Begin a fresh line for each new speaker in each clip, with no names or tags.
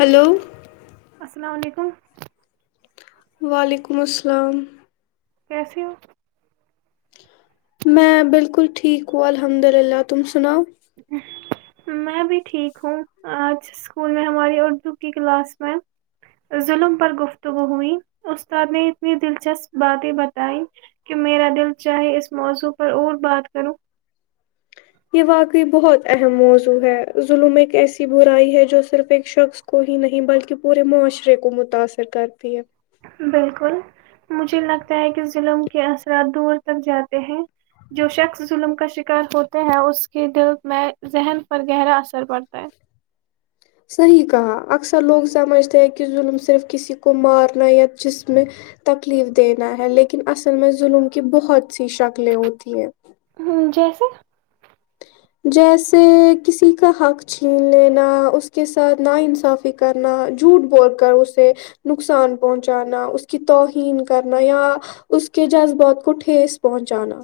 hello
[unintelligible]
وعلیکم السلام
کیسے ہو
میں بالکل ٹھیک ہ الحمد للہ تم سناؤ
میں بھی ٹھیک ہوں آج اسکول میں ہماری اردو کی کلاس میں ظلم پر گفتگو ہوئی استاد نے اتنی دلچسپ باتیں بتائ کہ میرا دل چاہے اس موضوع پر اور بات کروں
یہ واقعی بہت اہم موضوع ہے ظلم ایک ایسی برائی ہے جو صرف ایک شخص کو ہی نہیں بلکہ پورے معاشرے کو متاأثر کرتی ہے
بالکل مجھے لگتا ہے کہ ظلم کے اثرات دور تک جاتے ہیں جو شخص ظلم کا شکار ہوتے ہیں اس کے دل میں ذہن پر گہرا اثر پڑتا ہے
صحیح کہا اکثر لوگ سمجھتے ہیں کہ ظلم صرف کسی کو مارنا یا جس میں تکلیف دینا ہے لیکن اصل میں ظلم کی بہت سی شکلیں ہوتی ہیں
[inaudible]
جیسے کسی کا حق چھین لینا اس کے ساتھ ناانصافی کرنا جھوٹ بول کر اسے نقصان پہنچانا اس کی توہین کرنا یا اس کے جذبات کو ٹھیس پہنچانا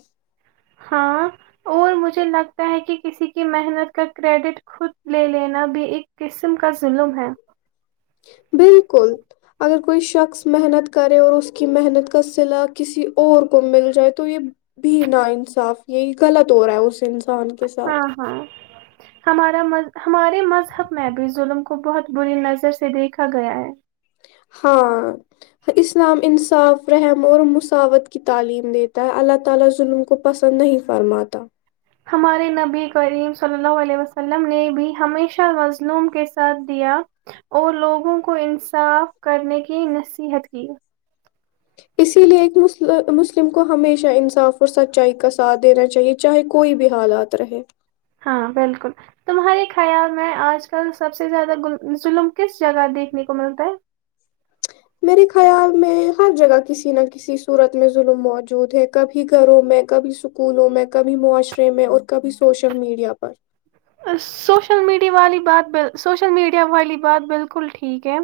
ہاں اور مجھے لگتا ہے کہ کسی کی محنت کا کریڈٹ خود لے لینا بھی ایک قسم کا ظلم ہے
بالکل اگر کوئی شخص محنت کرے اور اس کی محنت کا صلا کسی اور کو مل جائے تو یہ بھی نا انصاف یہی غلط اور رہا ہے اسس ان کے ساتھ
ہاں ہاں ہمارا ہمارے مذہب میں بھی ظلم کو بہت بری نظر سے دیکھا گیا ہے
[inaudible]
ہمارے نبی کریم صلی اللہ علیہ وسلم نے بھی ہمیشہ مظلوم کے ساتھ دیا اور لوگوں کو انصاف کرنے کی نصیحت کی
اسی لیے ایک مسلم کو ہمیشہ انصاف اور سچائی کا ساتھ دینا چاہیے چاہے کوئی بھی حالات رہے
ہاں بالکل تمہارے خیال میں آج کل سب سے زیادہ ظلم کس جگہ دیکھنے کو ملتا ہے
میرے خیال میں ہر جگہ کسی نہ کسی صورت میں ظلم موجود ہے کبھی گھروں میں کبھی سکولوں میں کبھی معاشرے میں اور کبھی سوشل میڈیا پر
سوشل میڈیا والی بات ب سوشل میڈیا والی بات بالکل ٹھیک ہے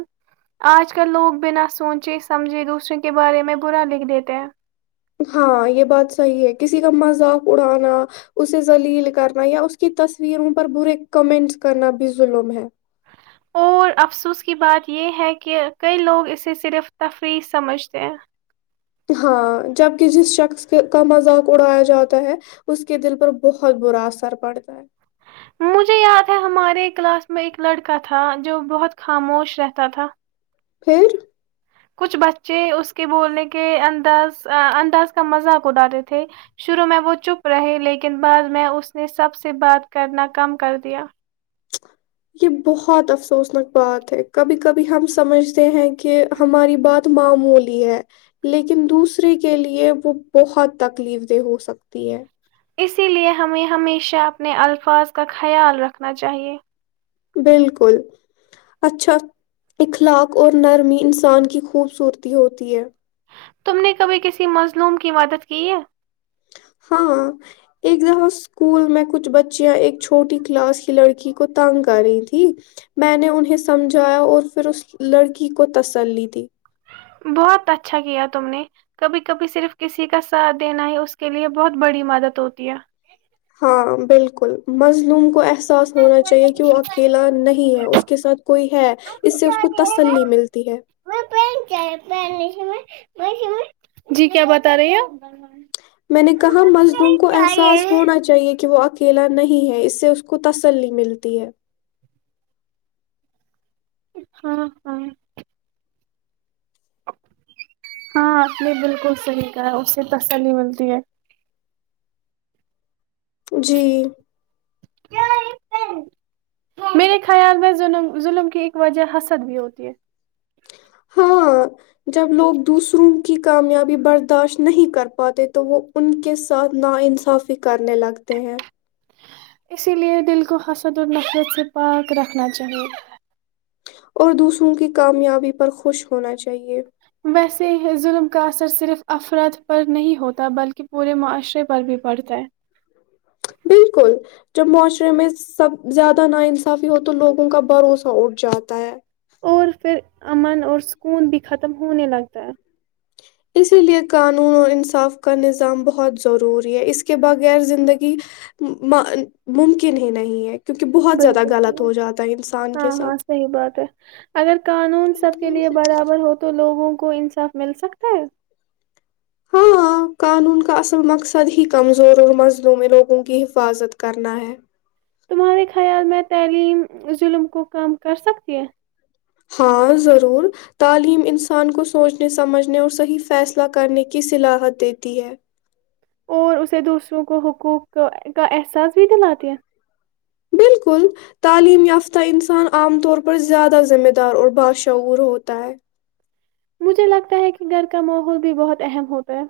آج کل لوگ بنا سوچے سمجھے دوسروں کے بارے میں برا لکھ دیتے ہیں
ہاں یہ بات صحیح ہے کسی کا مذاق اڑانا اسے لیل کرنا یا اس کی تصویروں پر برے کمنٹس کرنا بھی ظلم ہے
اور افسوس کی بات یہ ہے کہ کئی لوگ اسے صرف تفریح سمجھتے ہیں
ہاں جبک جس شخص کا مذاق اڑایا جاتا ہے اس کے دل پر بہت برا اثر پڑتا ہے
مجھے یاد ہے ہمارے کلاس میں ایک لڑکا تھا جو بہت خاموش رہتا تھا
پھر
کچھ بچے اس کے بولنے کے انداز انداز کا مذاق ا ڈاتے تھے شروع میں وہ چپ رہے لیکن بعد میں اس نے سب سے بات کرنا کم کر دیا
یہ بہت افسوسناک بات ہے کبھی کبھی ہم سمجھتے ہیں کہ ہماری بات معمولی ہے لیکن دوسرے کے لیے وہ بہت تکلیف دہ ہو سکتی ہے
اسی لیے ہمیں ہمیشہ اپنے الفاظ کا خیال رکھنا چاہیے
بالکل اچھا اخلاق اور نرمی انسان کی خوبصورتی ہوتی ہے
تم نے کبھی کسی مظلوم کی مدد کی ہے
ہاں ایک دفہ اسکول میں کچھ بچیاں ایک چھوٹی کلاس کی لڑکی کو تنگ کر رہی تھی میں نے انہیں سمجھایا اور پھر اس لڑکی کو تسلی تھی
بہت اچھا کیا تم نے کبھی کبھی صرف کسی کا ساتھ دینا ہی اس کے لیے بہت بڑی مدد ہوتی ہے
ہاں بالکل مظلوم کو احساس ہونا چاہیے کہ وہ اکیلا نہیں ہے اس کے ساتھ کوئی ہے اس سے اس کو تسلی ملتی ہے
جی کیا بتا رہی ہیںپ
میں نے کہا مزدوم کو احساس ہونا چاہیے کہ وہ کھیلا نہیں ہے اس سے اس کو تسلی ملتی ہے
ہاں ہاں ہاں اپ نے بالکل صحیح کا ہے اس سے تسلیلی ملتی ہے
جی
میرے خیال میں ظ ظلم کی ایک وجہ حسد بھی ہوتی ہے
ہاں جب لوگ دوسروں کی کامیابی برداشت نہیں کر پاتے تو وہ ان کے ساتھ نا انصافی کرنے لگتے ہیں
اسی لیے دل کو حسد النفیت سے پاک رکھنا چاہیے
اور دوسروں کی کامیابی پر خوش ہونا چاہیے
ویسے ظلم کا اثر صرف افراد پر نہیں ہوتا بلکہ پورے معاشرے پر بھی پڑتا ہے
بالکل جب معاشرے میں سب زیادہ نا انصافی ہو تو لوگوں کا بھروسہ اٹھ جاتا ہے
اور پھر امن اور سکون بھی ختم ہونے لگتا ہے
اسی لیے قانون اور انصاف کا نظام بہت ضروری ہے اس کے بغیر زندگی ممکن ہی نہیں ہے کیونکہ بہت زیادہ
بالکل
غلط ہو جاتا ہے انسان کے
ہاں ہاں
ساتھ
صحیح بات ہے اگر قانون سب کے لیے برابر ہو تو لوگوں کو کو انصاف مل سکتا ہے
ہاں قانون کا اصل مقصد ہی کمزور اور مزلوں میں لوگوں کی حفاظت کرنا ہے
تمہارے خیال میں تعلیم ظلم کو کم کر سکتی ہیں
ہاں ضرور تعلیم انسان کو سوچنے سمجھنے اور صحیح فیصلہ کرنے کی صلاحت دیتی ہے
اور اسے دوسروں کو حقوق کا احساس بھی دلاتے ہیں
بالکل تعلیم یافتہ انسان عام طور پر زیادہ ذمہ دار اور بادشعور ہوتا ہے
مجھے لگتا ہے کہ گھر کا ماحول بھی بہت اہم ہوتا ہے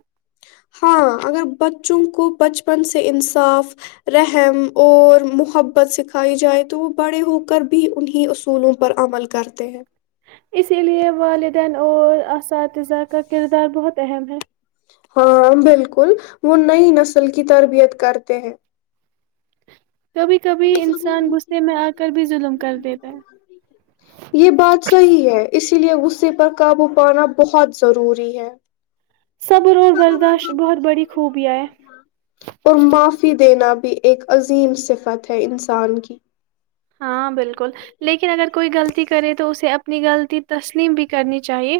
ہاں اگر بچوں کو بچپن سے انصاف رحم اور محبت سکھائی جائے تو وہ بڑے ہو کر بھی انیں اصولوں پر عمل کرتے ہیں
اسی لیے والدین اور اساتذہ کا کردار بہت اہم ہے
ہاں بالکل وہ نئی نسل کی تربیت کرتے ہیں
[inaudible] انسان غصے میں آ کر بھی ظلم کر دیتا ہے
یہ بات صحی ہے اسی لیے غصے پر قابو پانا بہت ضروری ہے
صبر اور برداشت بہت بڑی خوبیاں ہے
اور معافی دینا بھی ایک عظیم صفت ہے انسان کی
ہاں بالکل لیکن اگر کوئی غلطی کرے تو اسے اپنی غلطی تسلیم بھی کرنی چاہیے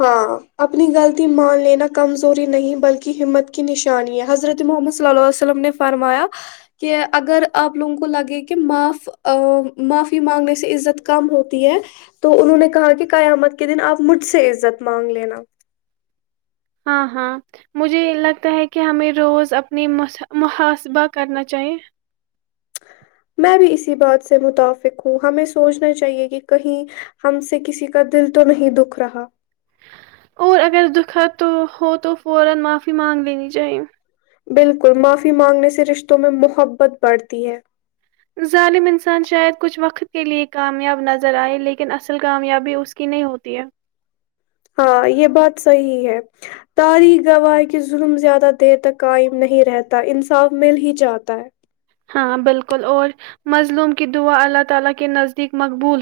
ہاں اپنی غلطی مان لینا کمزوری نہیں بلکہ ہمت کی نشانی ہے حضرت محمد صلی اللہ عیہ وسلم نے فرمایا کہ اگر آپ لوگوں کو لگے کہ معاف معافی مانگنے سے عزت کم ہوتی ہے تو انہوں نے کہا کہ قیامت کے دن آپ مجھ سے ع ت مانگ لینا
ہاں ہاں مجھے لگتا ہے کہ ہمیں روز اپنی م محاسبہ کرنا چاہیے
میں بھی اسی بات سے متافق ہوں ہمیں سوچنا چاہیے کہ کہیں ہم سے کسی کا دل تو نہیں دکھ رہا
[inaudible]
بالکل معافی مانگنے سے رشتوں میں محبت بڑھتی ہے
انسان شاید کچھ وقت کے لیے کامیاب نظر ائے لیکن اصل کامیابی اس کی نہیں ہوتی ہے
ہاں یہ بات صحیح ہے تاری گواہ کے ظلم زیادہ دیر تک قائم نہیں رہتا انصاف مل ہی جاتا ہے
ہاں بالکل اور مظلوم کی دعا اللہ تعالی کے نزدیک مقبول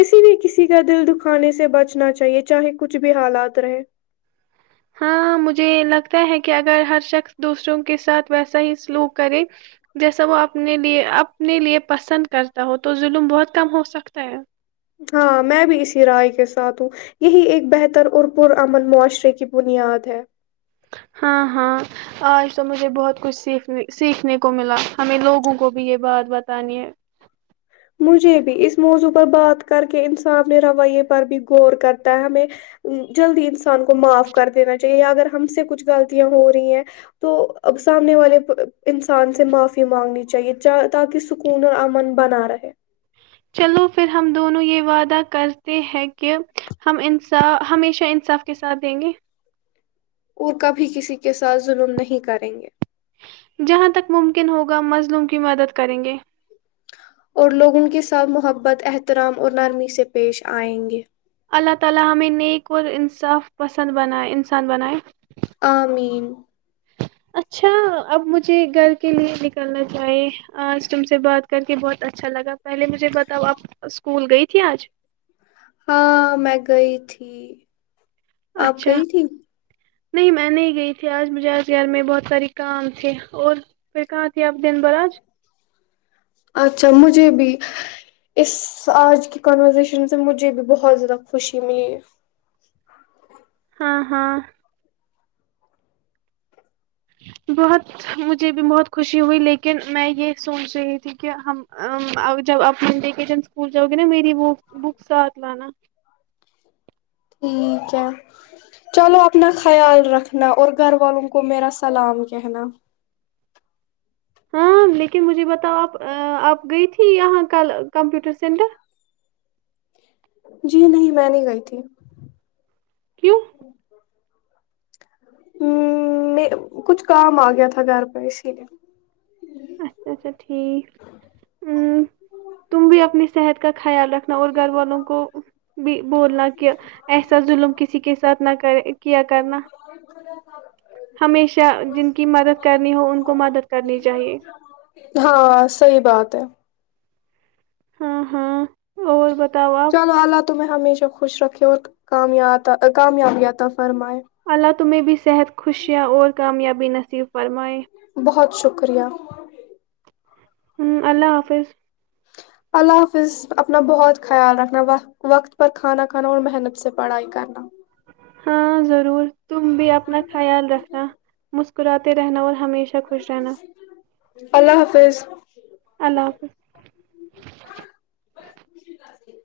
اسی لیے کسی کا دل دکھانے سے بچنا چاہیے چاہے کچھ بھی حالات رہے
ہاں مجھے لگتا ہے کہ اگر ہر شخص دوسروں کے ساتھ ویسا ہی سلوک کرے جیسا وہ اپنے لیے اپنے لیے پسند کرتا ہو تو ظلم بہت کم ہو سکتا ہے
ہاں میں بھی اسی رائے کے ساتھ ہوں یہی ایک بہتر اور پرمن معاشرے کی بنیاد ہے
ہاں ہاں آج تو مجھے بہت کچھ سیکھ سیکھنے کو ملا ہمیں لوگوں کو بھی یہ بات بتانی ہے
مجھے بھی اس موضوع پر بات کر کے انسان اپنے رویے پر بھی غور کرتا ہے ہمیں جلدی انسان کو معاف کر دینا چاہیے یا اگر ہم سے کچھ غلطیاں ہو رہی ہیں تو سامنے والے انسان سے معافی مانگنی چاہیے تاکہ سکون اور امن بنا رہے
چلو پھر ہم دونوں یہ وعدہ کرتے ہیں کہ ہم ہمیشہ انصاف کے ساتھ دیں گے
اور کبھی کسی کے ساتھ ظلم نہیں کریں گے
جہاں تک ممکن ہوگا مظلوم کی مدد کریں گے
اور لوگ ان کے ساتھ محبت احترام اور نرمی سے پیش آئیں گے
اللہ تعالی ہمیں نیک اور انصاف پسند بنائے انسان بنائیں
آ مین
اچھا اب مجھے گھر کے لئے نکلنا چاہیں آج تم سے بات کر کے بہت اچھا لگا پہلے مجھے بتاؤ آب اسکول گئی تھی آج
ہاں میں گئی تھی آپ
اچھا
گئی تھی
نہیں میں نہیں گئی تھی آج مجھے آج یار میں بہت سار کام تھے اور پھر کہاں تے آپ دن بھر آج
اچھا مجھے بھی اس آج کی کانورزیشن سے مجھے بھی بہت زیادہ خوشی ملی ہے
ہاں ہاں بہت مجھے بھی بہت خوشی ہوئی لیکن میں یہ سوچ رہی تھی کہ ہم جب اپنے ویکیشن اسکول جاؤ گے نا میری وہ بک ساتھ لانا
ٹھیک ہے چلو اپنا خیال رکھنا اور گھر والوں کو میرا سلام کہنا
ہاں لیکن مجھے بتاؤ آپ آپ گئی تھی یہاں کل کمپیوٹر سینٹر
جی نہیں میں نہیں گئی تھی
کیوں
ہ میں کچھ کام آ گیا تھا گھر پہ اسی لیے
اچھا اچھا ٹھیک ا تم بھی اپنی صحت کا خیال رکھ رنا اور گھر والوں کو بھی بولنا کہ ایسا ظلم کسی کے ساتھ نہ کرے کیا کرنا ہمیشہ جن کی مدد کرنی ہو ان کو مدد کرنی چاہیے
ہاں صحی بات ہے
ہاں ہاں اور بتاؤ آپ
چلو اللہ تمیں ہمیشہ خوش رکھے ہو کام کامیابیا تھا
اللہ تمہیں بھی صحت خوشیاں اور کامیابی ب نصیف فرمائے
بہت شکریہ
ہوں اللہ حافظ
اللہ حافظ اپنا بہت خیال رکھنا وت وقت پر کھانا کھانا اور محنت سے پڑھائی کرنا
ہاں ضرور تم بھی اپنا خیال رکھنا م کراتے رہنا اور ہمیشہ خوش رہنا
اللہ حافظ
اللہ حافظ